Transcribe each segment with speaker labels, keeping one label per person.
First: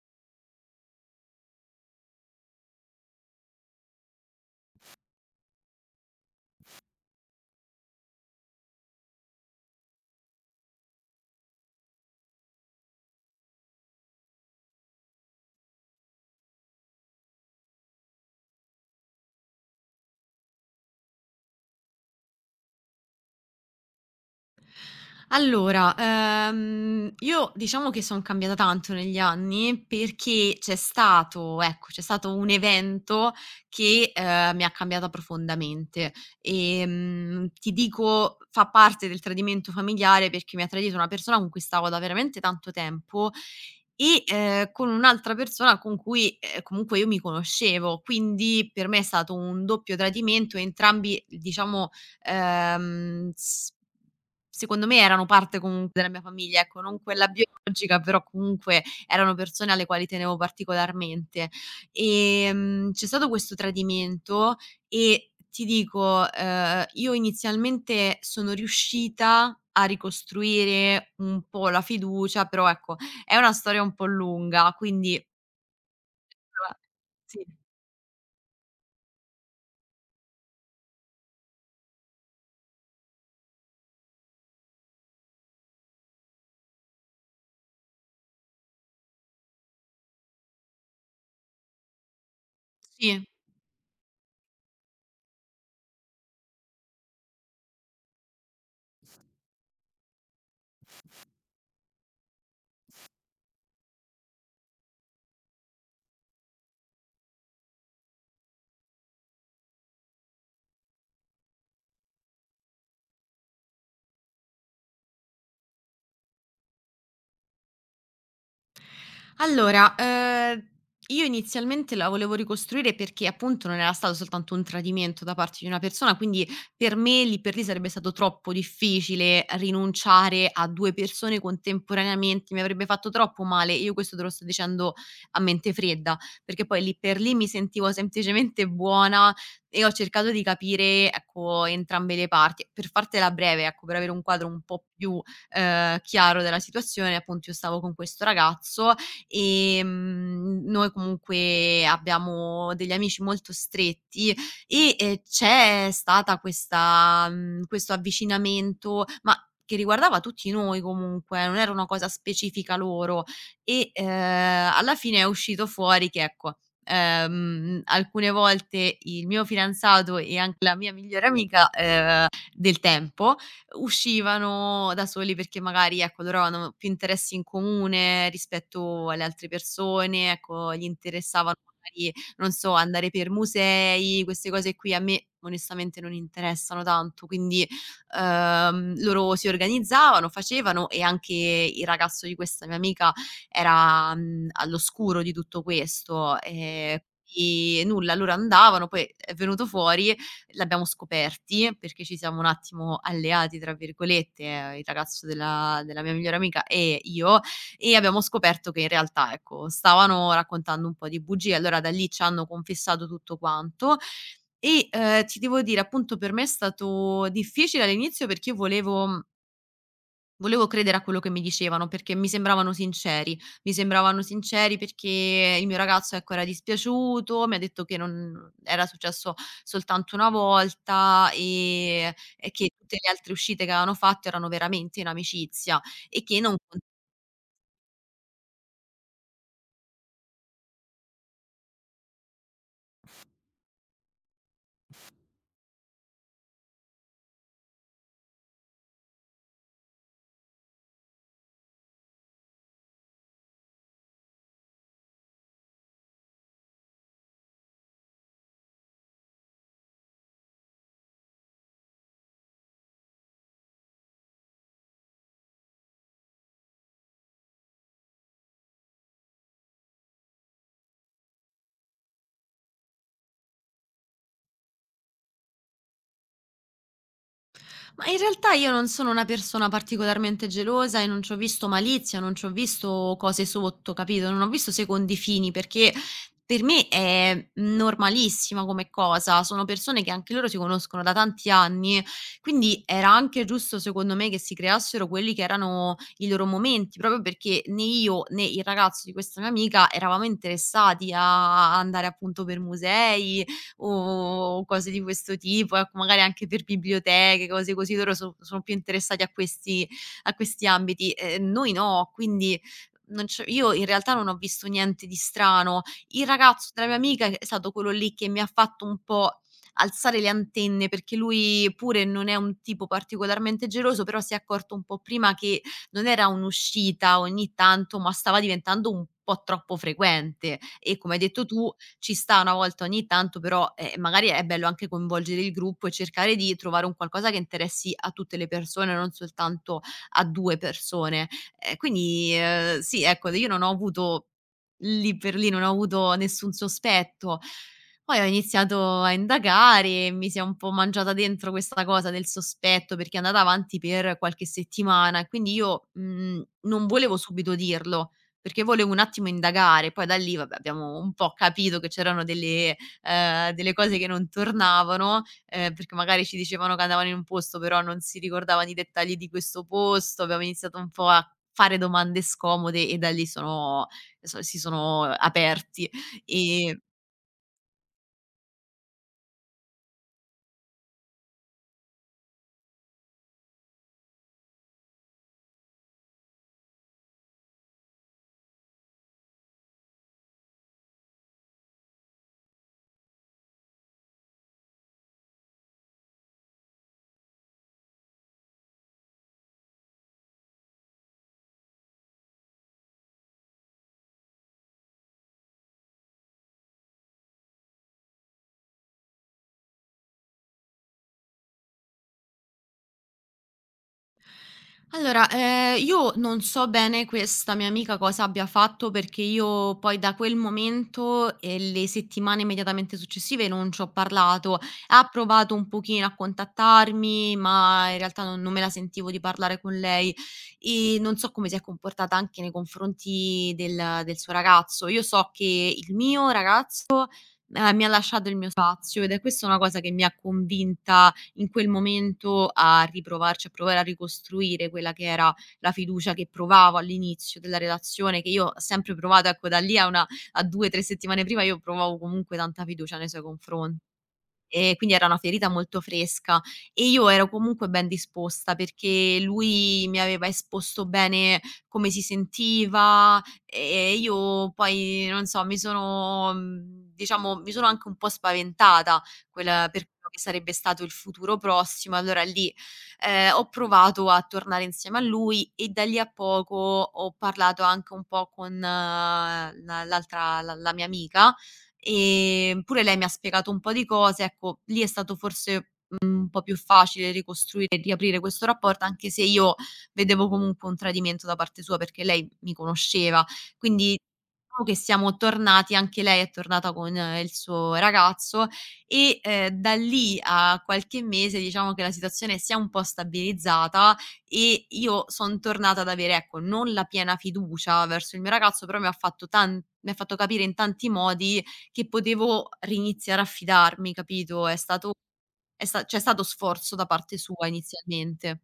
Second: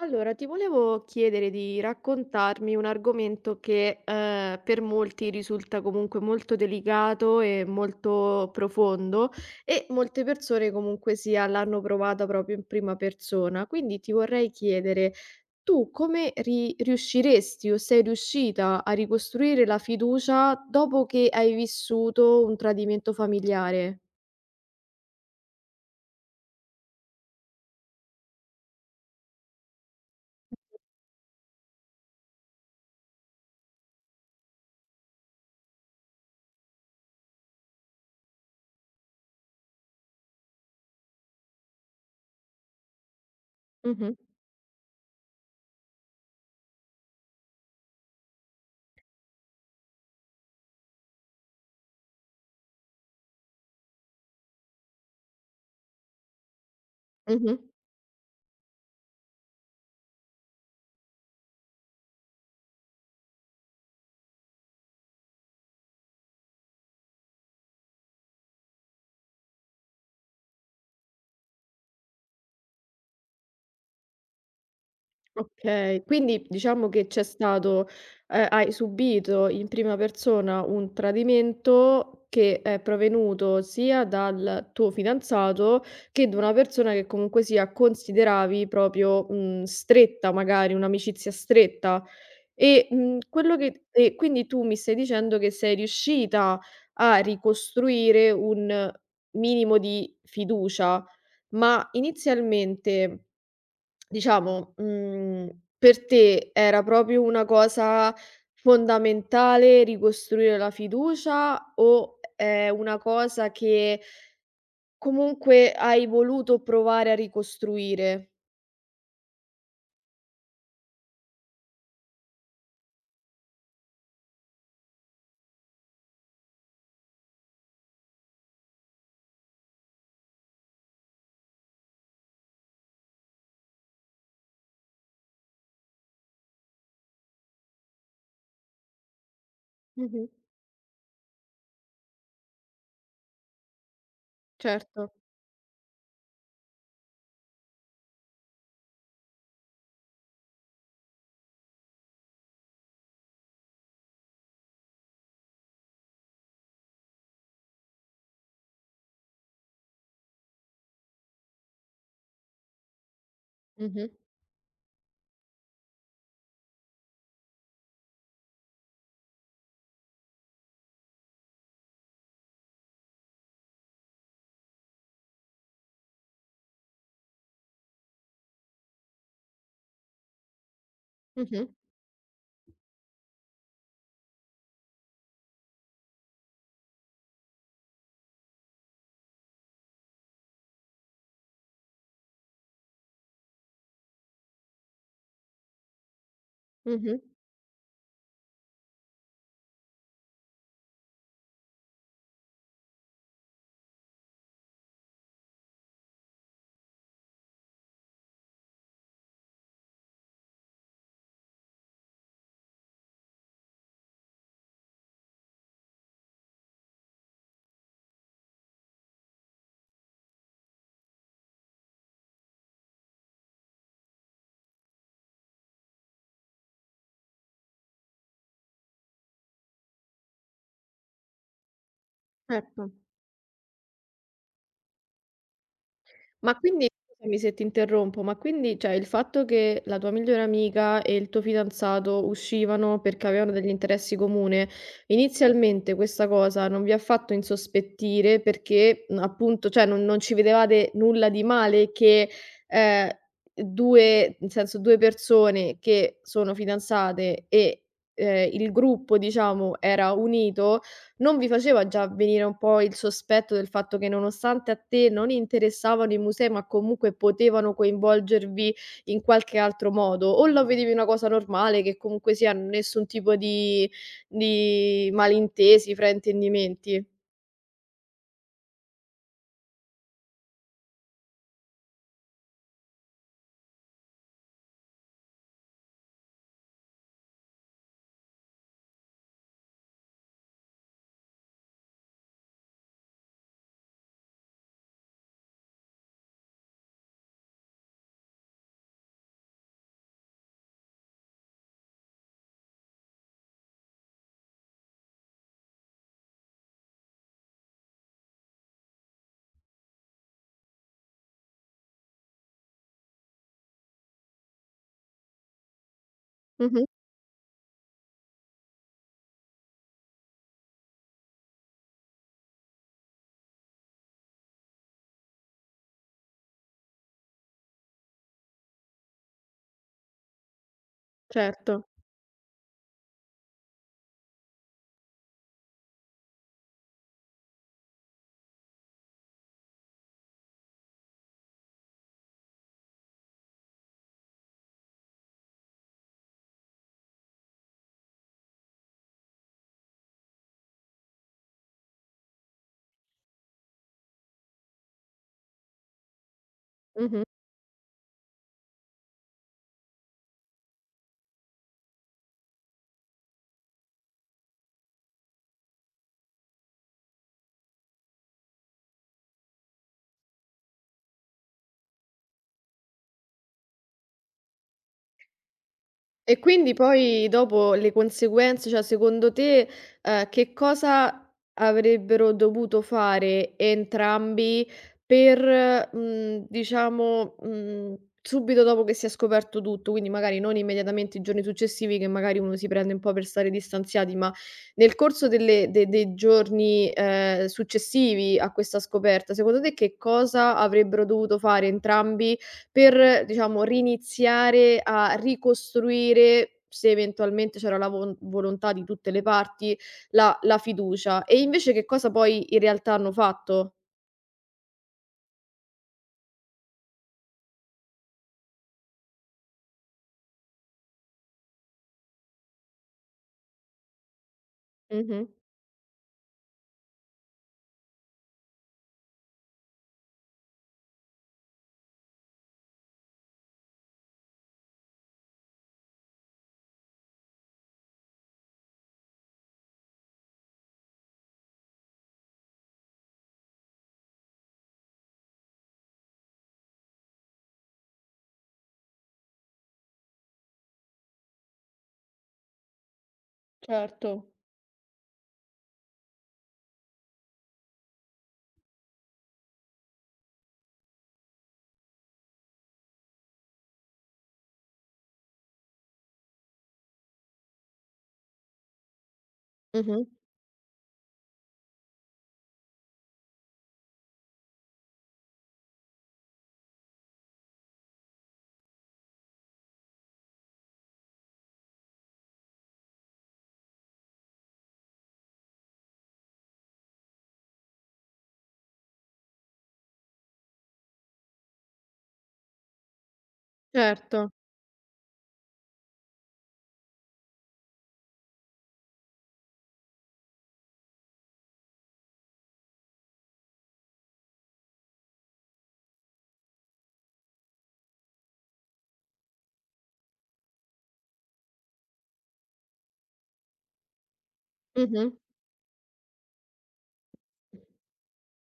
Speaker 1: Allora, ti volevo chiedere di raccontarmi un argomento che per molti risulta comunque molto delicato e molto profondo e molte persone comunque sia l'hanno provato proprio in prima persona. Quindi ti vorrei chiedere, tu come riusciresti o sei riuscita a ricostruire la fiducia dopo che hai vissuto un tradimento familiare?
Speaker 2: Allora, io diciamo che son cambiata tanto negli anni perché c'è stato ecco, c'è stato un evento che, mi ha cambiata profondamente. Ti dico, fa parte del tradimento familiare perché mi ha tradito una persona con cui stavo da veramente tanto tempo
Speaker 1: Mhm,
Speaker 2: e, con un'altra persona con cui, comunque io mi conoscevo. Quindi per me è stato un doppio tradimento, entrambi diciamo. S Secondo me erano parte comunque della mia famiglia, ecco, non quella
Speaker 1: mhm.
Speaker 2: biologica, però comunque erano persone alle quali tenevo particolarmente. C'è stato questo tradimento e ti dico, io inizialmente sono riuscita a ricostruire un po' la fiducia, però ecco, è una storia un po' lunga, quindi
Speaker 1: Okay, quindi diciamo che c'è
Speaker 2: sì,
Speaker 1: stato hai subito in prima persona un tradimento che è provenuto sia dal tuo fidanzato che da una persona che comunque sia consideravi proprio, stretta magari, un'amicizia stretta. E,
Speaker 2: sì.
Speaker 1: quello che quindi tu mi stai dicendo che sei riuscita a ricostruire un minimo di fiducia, ma inizialmente diciamo, per te era proprio una cosa fondamentale ricostruire la fiducia o è una cosa che comunque hai voluto provare a ricostruire?
Speaker 2: Allora, io inizialmente la volevo ricostruire perché appunto non era stato soltanto un tradimento da parte di una persona, quindi per me lì per lì sarebbe stato troppo difficile rinunciare a 2 persone contemporaneamente, mi avrebbe fatto troppo male. Io questo te lo sto dicendo a mente fredda, perché poi lì per lì mi sentivo semplicemente buona e ho
Speaker 1: Mh-mh.
Speaker 2: cercato di capire, ecco, entrambe le parti. Per fartela breve, ecco, per avere un quadro un po'
Speaker 1: Certo.
Speaker 2: più chiaro della situazione, appunto io stavo con questo ragazzo. Noi comunque abbiamo degli amici molto stretti e, c'è stata questo avvicinamento, ma che riguardava tutti noi comunque, non era una cosa specifica loro. E,
Speaker 1: Mh-mh.
Speaker 2: alla fine è uscito fuori che ecco, alcune volte il mio fidanzato e anche la mia migliore amica, del tempo, uscivano da soli perché magari, ecco, loro avevano più interessi in comune rispetto alle altre persone, ecco, gli interessavano
Speaker 1: Mh-mh.
Speaker 2: magari, non so, andare per musei, queste cose qui a me onestamente non interessano tanto. Quindi loro si organizzavano, facevano, e anche il ragazzo di questa mia amica era all'oscuro di tutto questo.
Speaker 1: Mh-mh.
Speaker 2: Quindi nulla, loro andavano, poi è venuto fuori. L'abbiamo scoperti perché ci siamo un attimo "alleati" tra virgolette, il ragazzo della mia migliore amica e io, e abbiamo scoperto che in realtà, ecco, stavano raccontando un po' di bugie. Allora da lì ci hanno confessato tutto quanto e, ti devo dire appunto per me è stato difficile all'inizio perché io volevo credere a quello che mi dicevano, perché mi sembravano sinceri. Mi sembravano sinceri perché il mio ragazzo, ecco, era dispiaciuto, mi ha detto che non era successo soltanto una volta, e che
Speaker 1: Certo.
Speaker 2: tutte le altre uscite che avevano fatto erano veramente in amicizia, e che non
Speaker 1: Ma
Speaker 2: con.
Speaker 1: quindi scusami se ti interrompo, ma quindi, cioè, il fatto che la tua migliore amica e il tuo fidanzato uscivano perché avevano degli interessi comune, inizialmente questa cosa non vi ha fatto insospettire perché, appunto, cioè, non ci vedevate nulla di male che, ehm, 2 nel senso 2 persone che sono fidanzate e, il gruppo diciamo era unito non vi faceva già venire un po' il sospetto del fatto che nonostante a te non interessavano i musei, ma comunque potevano coinvolgervi in qualche altro modo? O la vedevi una cosa normale che comunque sia nessun tipo di malintesi, fraintendimenti?
Speaker 2: Ma in realtà io non sono una persona particolarmente gelosa e non c'ho visto malizia, non c'ho visto cose sotto, capito? Non ho visto secondi fini perché per me è normalissima come cosa. Sono persone che anche loro si conoscono da tanti anni, quindi era anche giusto secondo me che si creassero quelli che erano i loro momenti, proprio perché né io né il ragazzo di questa mia amica eravamo interessati a andare appunto per musei, o cose di questo tipo, ecco, magari anche per biblioteche, cose così. Loro sono più interessati a questi ambiti, noi no, quindi non c'è io in realtà non ho visto niente di strano. Il ragazzo
Speaker 1: Mh-mh,
Speaker 2: della mia amica è stato quello lì che mi ha fatto un po' alzare le antenne, perché lui pure non è un tipo particolarmente geloso, però si è accorto un po' prima che non era un'uscita ogni tanto, ma stava diventando un po' troppo frequente, e come hai detto tu
Speaker 1: certo.
Speaker 2: ci sta una volta ogni tanto, però magari è bello anche coinvolgere il gruppo e cercare di trovare un qualcosa che interessi a tutte le persone, non soltanto a 2 persone. Quindi, sì, ecco, io non ho avuto lì per lì non ho avuto nessun sospetto. Poi ho iniziato a indagare e mi si è un po' mangiata dentro questa cosa del sospetto, perché è andata avanti per qualche settimana e quindi io non volevo
Speaker 1: Mh-mh.
Speaker 2: subito dirlo. Perché volevo un attimo indagare, poi da lì vabbè abbiamo un po' capito che c'erano delle delle cose che non tornavano, perché magari ci dicevano che andavano in un posto, però non si ricordavano i dettagli di questo posto. Abbiamo iniziato un po' a fare domande scomode e da lì sono so si sono aperti.
Speaker 1: E quindi
Speaker 2: Ehm
Speaker 1: poi dopo le conseguenze, cioè secondo te, che cosa avrebbero dovuto fare entrambi per, diciamo, subito dopo che si è scoperto tutto, quindi magari non immediatamente i giorni successivi che magari uno si prende un po' per stare distanziati, ma nel corso delle de dei giorni, successivi a questa scoperta, secondo te che cosa avrebbero dovuto fare entrambi per, diciamo, riniziare a ricostruire, se eventualmente c'era la von volontà di tutte le parti, la fiducia. E invece che cosa poi in realtà hanno fatto?
Speaker 2: Allora, io non so bene questa mia amica cosa abbia fatto, perché io poi da quel momento e le settimane immediatamente successive non ci ho parlato. Ha
Speaker 1: Mh-mh.
Speaker 2: provato un pochino a contattarmi, ma in realtà non me la sentivo di parlare con lei, e non so come si è comportata anche nei confronti del suo ragazzo. Io so che il mio ragazzo mi ha lasciato il mio spazio, ed è questa una cosa che mi ha convinta in quel momento a riprovarci, a provare a ricostruire quella che era la fiducia che provavo all'inizio della relazione, che io ho sempre provato. Ecco, da lì a una a 2, 3 settimane prima io provavo comunque tanta fiducia nei suoi confronti.
Speaker 1: Certo.
Speaker 2: Quindi era una ferita molto fresca, e io ero comunque ben disposta perché lui mi aveva esposto bene come si sentiva, e io poi non so, mi sono diciamo mi sono anche un po' spaventata quel per
Speaker 1: Mh-mh.
Speaker 2: quello che sarebbe stato il futuro prossimo. Allora lì ho provato a tornare insieme a lui, e da lì a poco ho parlato anche un po' con la l'altra la la mia amica. Pure lei mi ha spiegato un po' di cose, ecco, lì è stato forse un po' più facile ricostruire e riaprire questo rapporto, anche se io vedevo comunque un tradimento da parte sua, perché lei mi conosceva. Quindi
Speaker 1: Certo.
Speaker 2: diciamo che siamo tornati, anche lei è tornata con il suo ragazzo, e da lì a qualche mese diciamo che la situazione si è un po' stabilizzata e io son tornata ad avere, ecco, non la piena fiducia verso il mio ragazzo, però mi ha fatto capire in tanti modi che potevo riniziare a fidarmi, capito? È stato
Speaker 1: Mh-mh.
Speaker 2: è sta c'è stato sforzo da parte sua inizialmente.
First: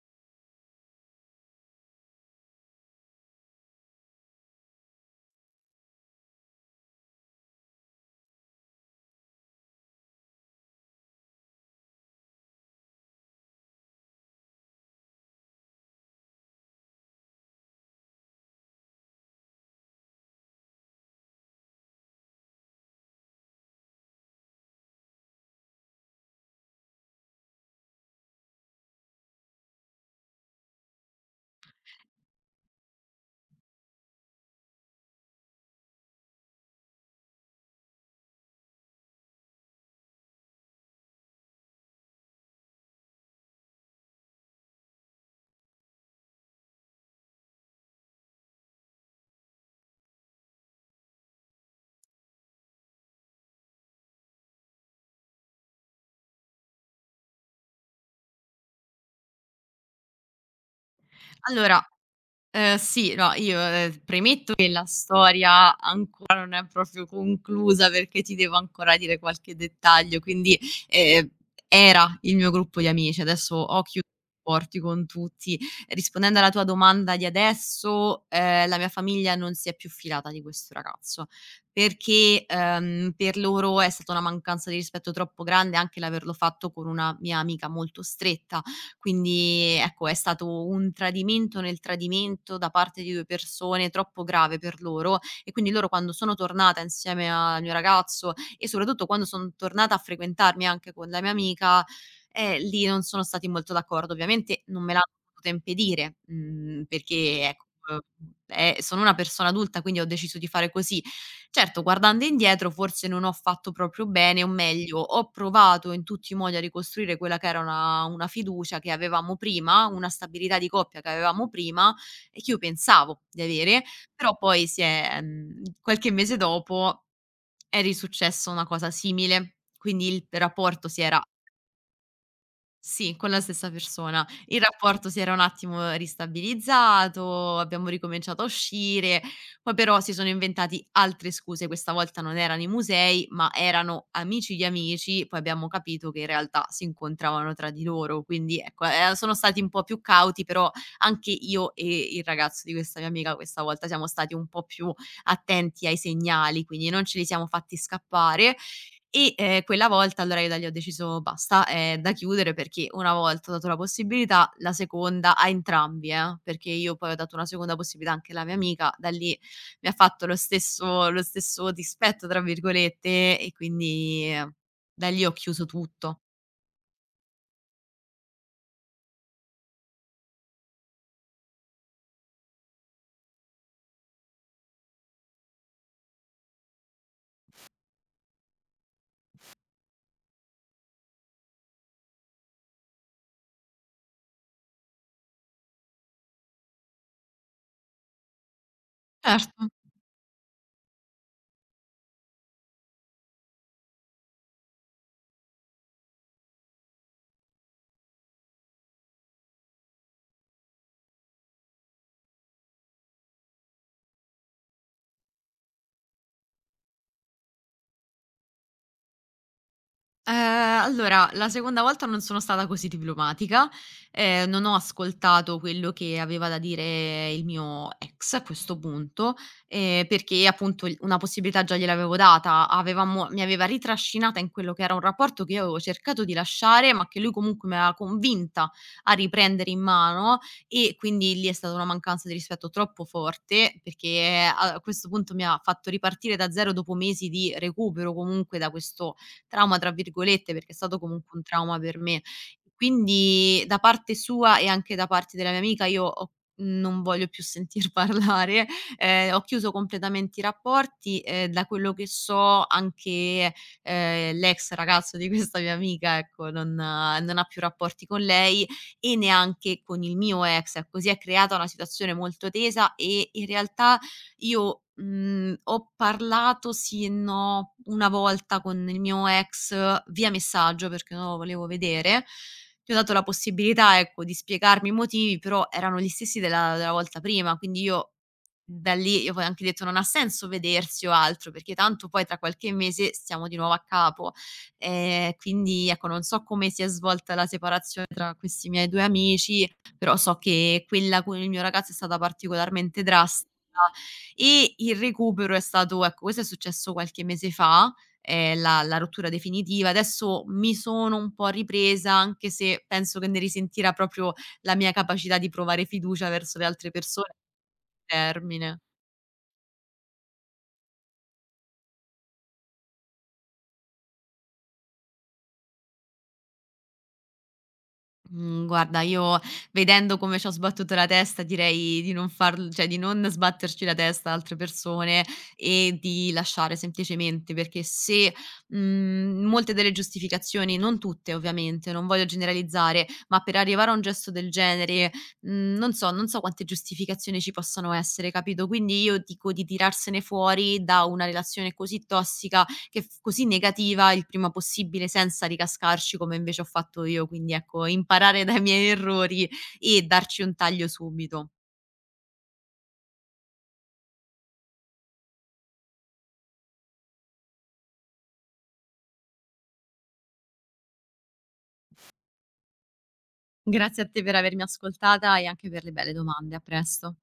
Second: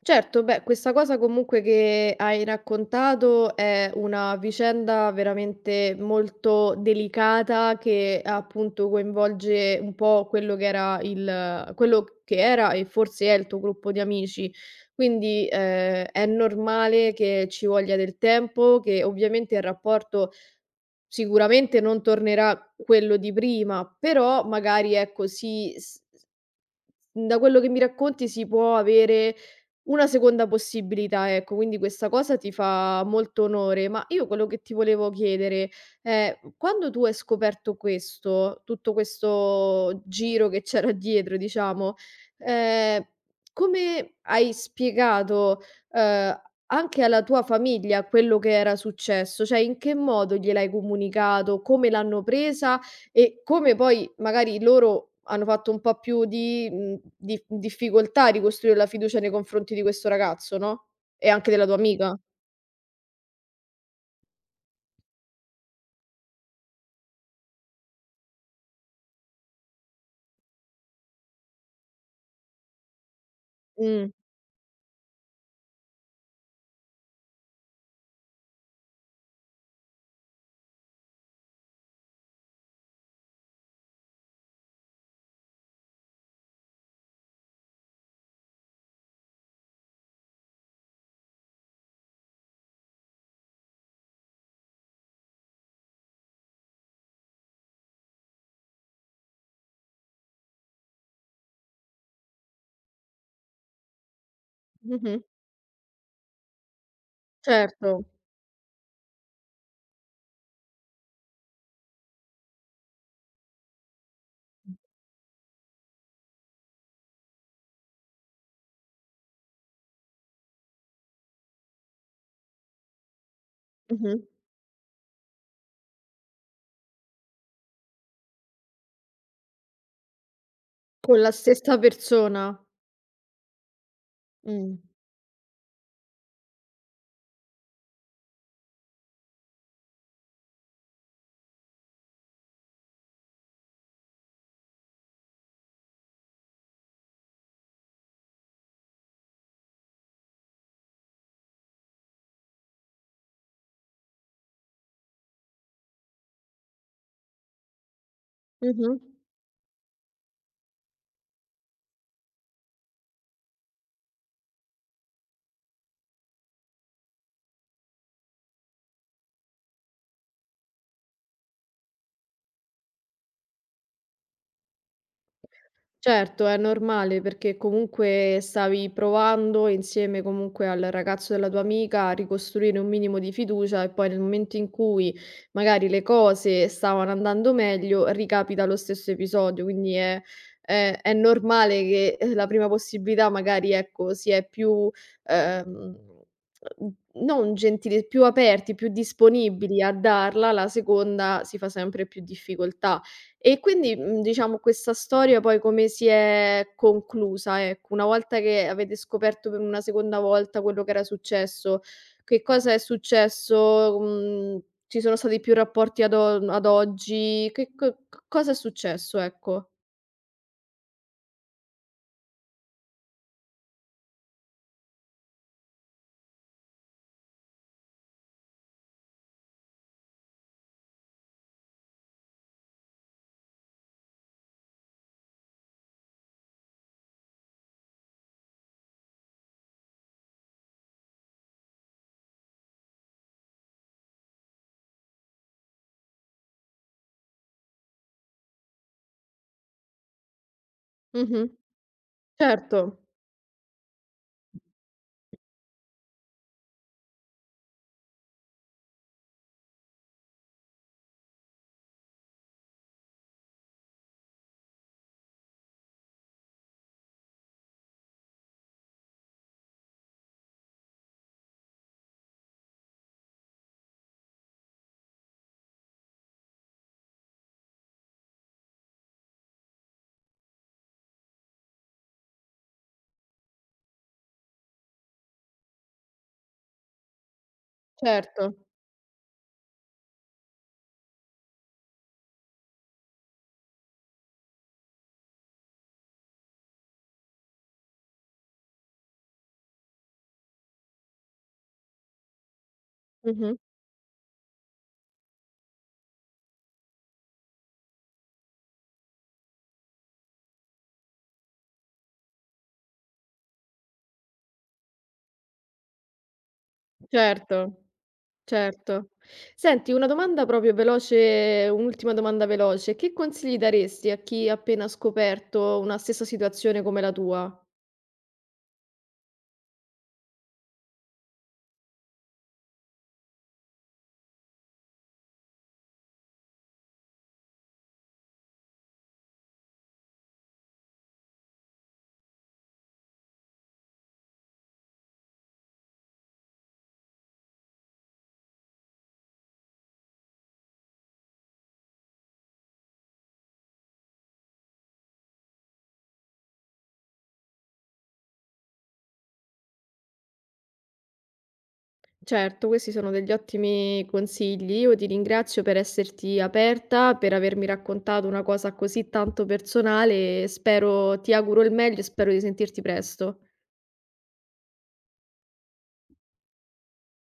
Speaker 1: Certo, beh, questa cosa comunque che hai raccontato è una vicenda veramente molto delicata che appunto coinvolge un po' quello che era il, quello che era e forse è il tuo gruppo di amici. Quindi è normale che ci voglia del tempo, che ovviamente il rapporto sicuramente non tornerà quello di prima, però magari ecco si mhmm, da quello che mi racconti si può avere una seconda possibilità, ecco, quindi questa cosa ti fa molto onore. Ma io quello che ti volevo chiedere è, quando tu hai scoperto questo, tutto questo giro che c'era dietro, diciamo, ehm, come hai spiegato, ehm, anche alla tua famiglia quello che era successo? Cioè, in che modo gliel'hai comunicato? Come l'hanno presa? E come poi magari loro hanno fatto un po' più di di difficoltà a ricostruire la fiducia nei confronti di questo ragazzo, no, e anche della tua
Speaker 2: Allora,
Speaker 1: amica.
Speaker 2: Sì, no, io, premetto che la storia ancora non è proprio conclusa, perché ti devo ancora dire qualche dettaglio. Quindi ehm, era il mio gruppo di amici, adesso ho chiuso
Speaker 1: Mh.
Speaker 2: i rapporti con tutti. Rispondendo alla tua domanda di adesso, la mia famiglia non si è più fidata di questo ragazzo, perché per loro è stata una mancanza di rispetto troppo grande anche l'averlo fatto con una mia amica molto stretta. Quindi ecco, è stato un tradimento nel tradimento da parte di 2 persone, troppo grave per loro, e quindi loro quando sono tornata insieme al mio ragazzo, e soprattutto quando son tornata a frequentarmi anche con la mia amica, lì non sono stati molto d'accordo. Ovviamente non me l'hanno
Speaker 1: Mh-mh.
Speaker 2: potuta impedire, perché ecco,
Speaker 1: Certo.
Speaker 2: sono una persona adulta, quindi ho deciso di fare così. Certo, guardando indietro forse non ho fatto proprio bene, o meglio, ho provato in tutti i modi a ricostruire quella che era una fiducia che avevamo prima, una stabilità di coppia che avevamo prima e che io pensavo di avere,
Speaker 1: Mh-mh.
Speaker 2: però poi si è qualche mese dopo è risuccessa una cosa simile, quindi il rapporto si
Speaker 1: Con
Speaker 2: era.
Speaker 1: la stessa persona.
Speaker 2: Sì, con la stessa persona. Il
Speaker 1: Mh.
Speaker 2: rapporto si era un attimo ristabilizzato, abbiamo ricominciato a uscire, poi però si sono inventati altre scuse, questa volta non erano i musei, ma erano amici di amici, poi abbiamo capito che in realtà si incontravano tra di loro, quindi ecco, sono stati un po' più cauti, però anche io e il ragazzo di questa mia amica questa volta siamo stati un po' più attenti ai segnali, quindi non ce li siamo fatti scappare.
Speaker 1: Mh-mh.
Speaker 2: E quella volta allora io da lì ho deciso: "Basta, è da chiudere", perché una volta ho dato la possibilità, la seconda a entrambi, perché io poi ho dato una seconda possibilità anche alla mia amica, da lì mi ha fatto lo stesso "dispetto" tra virgolette, e quindi da lì ho chiuso tutto.
Speaker 1: Certo, è normale perché comunque stavi provando insieme comunque al ragazzo della tua amica a ricostruire un minimo di fiducia e poi nel momento in cui magari le cose stavano andando meglio, ricapita lo stesso episodio, quindi è, è normale che la prima possibilità magari ecco, si è più, ehm, non gentili, più aperti, più
Speaker 2: Certo.
Speaker 1: disponibili a darla, la seconda si fa sempre più difficoltà. E quindi, diciamo questa storia poi come si è conclusa, ecco? Una volta che avete scoperto per una seconda volta quello che era successo, che cosa è successo? Mhmm, ci sono stati più rapporti ad o ad oggi? Che co c cosa è successo, ecco?
Speaker 2: Allora, la seconda volta non sono stata così diplomatica, non ho ascoltato quello che aveva da dire il mio ex a questo punto, perché appunto il una possibilità già gliel'avevo data, avevamo mi aveva ritrascinata in quello che era un rapporto che io avevo cercato di lasciare, ma che lui comunque mi aveva convinta a riprendere in mano, e quindi lì è stata una mancanza di rispetto troppo forte, perché a questo punto mi ha fatto ripartire da zero dopo mesi di recupero comunque da questo "trauma" tra virgolette, perché è stato comunque un
Speaker 1: Mh-mh.
Speaker 2: trauma per me.
Speaker 1: Certo,
Speaker 2: Quindi da parte sua e anche da parte della mia amica io ho non voglio più sentir parlare, ho chiuso completamente i rapporti, da quello che so anche l'ex ragazzo di questa mia amica, ecco, non ha più rapporti con lei e neanche con il mio ex, ecco. Si è creata una situazione molto tesa, e in realtà io ho parlato sì e no una volta con il mio ex via messaggio perché non lo volevo vedere. Gli ho dato la possibilità, ecco, di spiegarmi i motivi, però erano gli stessi della volta prima, quindi io
Speaker 1: certo.
Speaker 2: da lì io poi ho anche detto: "Non ha senso vedersi o altro, perché tanto poi tra qualche mese siamo di nuovo a capo". Quindi ecco, non so come si è svolta la separazione tra questi miei 2 amici, però so che quella con il mio ragazzo è stata particolarmente drastica,
Speaker 1: Mh-mh.
Speaker 2: e il recupero è stato, ecco, questo è successo qualche mese fa, la rottura definitiva. Adesso mi sono un po' ripresa, anche se penso che ne risentirà proprio la mia capacità di provare fiducia verso le altre persone a
Speaker 1: Certo,
Speaker 2: termine.
Speaker 1: certo. Senti, una domanda proprio veloce un'ultima domanda veloce: che consigli daresti a chi ha appena scoperto una stessa situazione come la tua?
Speaker 2: Mhmm, guarda io vedendo come c'ho sbattuto la testa direi di non farl cioè di non sbatterci la testa ad altre persone, e di lasciare semplicemente, perché se molte delle giustificazioni, non tutte ovviamente, non voglio generalizzare, ma per arrivare a un gesto del genere, non so quante giustificazioni ci possano essere, capito? Quindi io dico di tirarsene fuori da una relazione così tossica che f così negativa il prima possibile senza ricascarci come invece ho fatto io. Quindi ecco, imparare dai miei errori e darci un taglio subito.
Speaker 1: Certo, questi sono degli ottimi consigli. Io ti ringrazio per esserti aperta, per avermi raccontato una cosa così tanto personale. Spero, ti auguro il meglio e spero di sentirti presto.
Speaker 2: Grazie a te per avermi ascoltata e anche per le belle domande. A presto.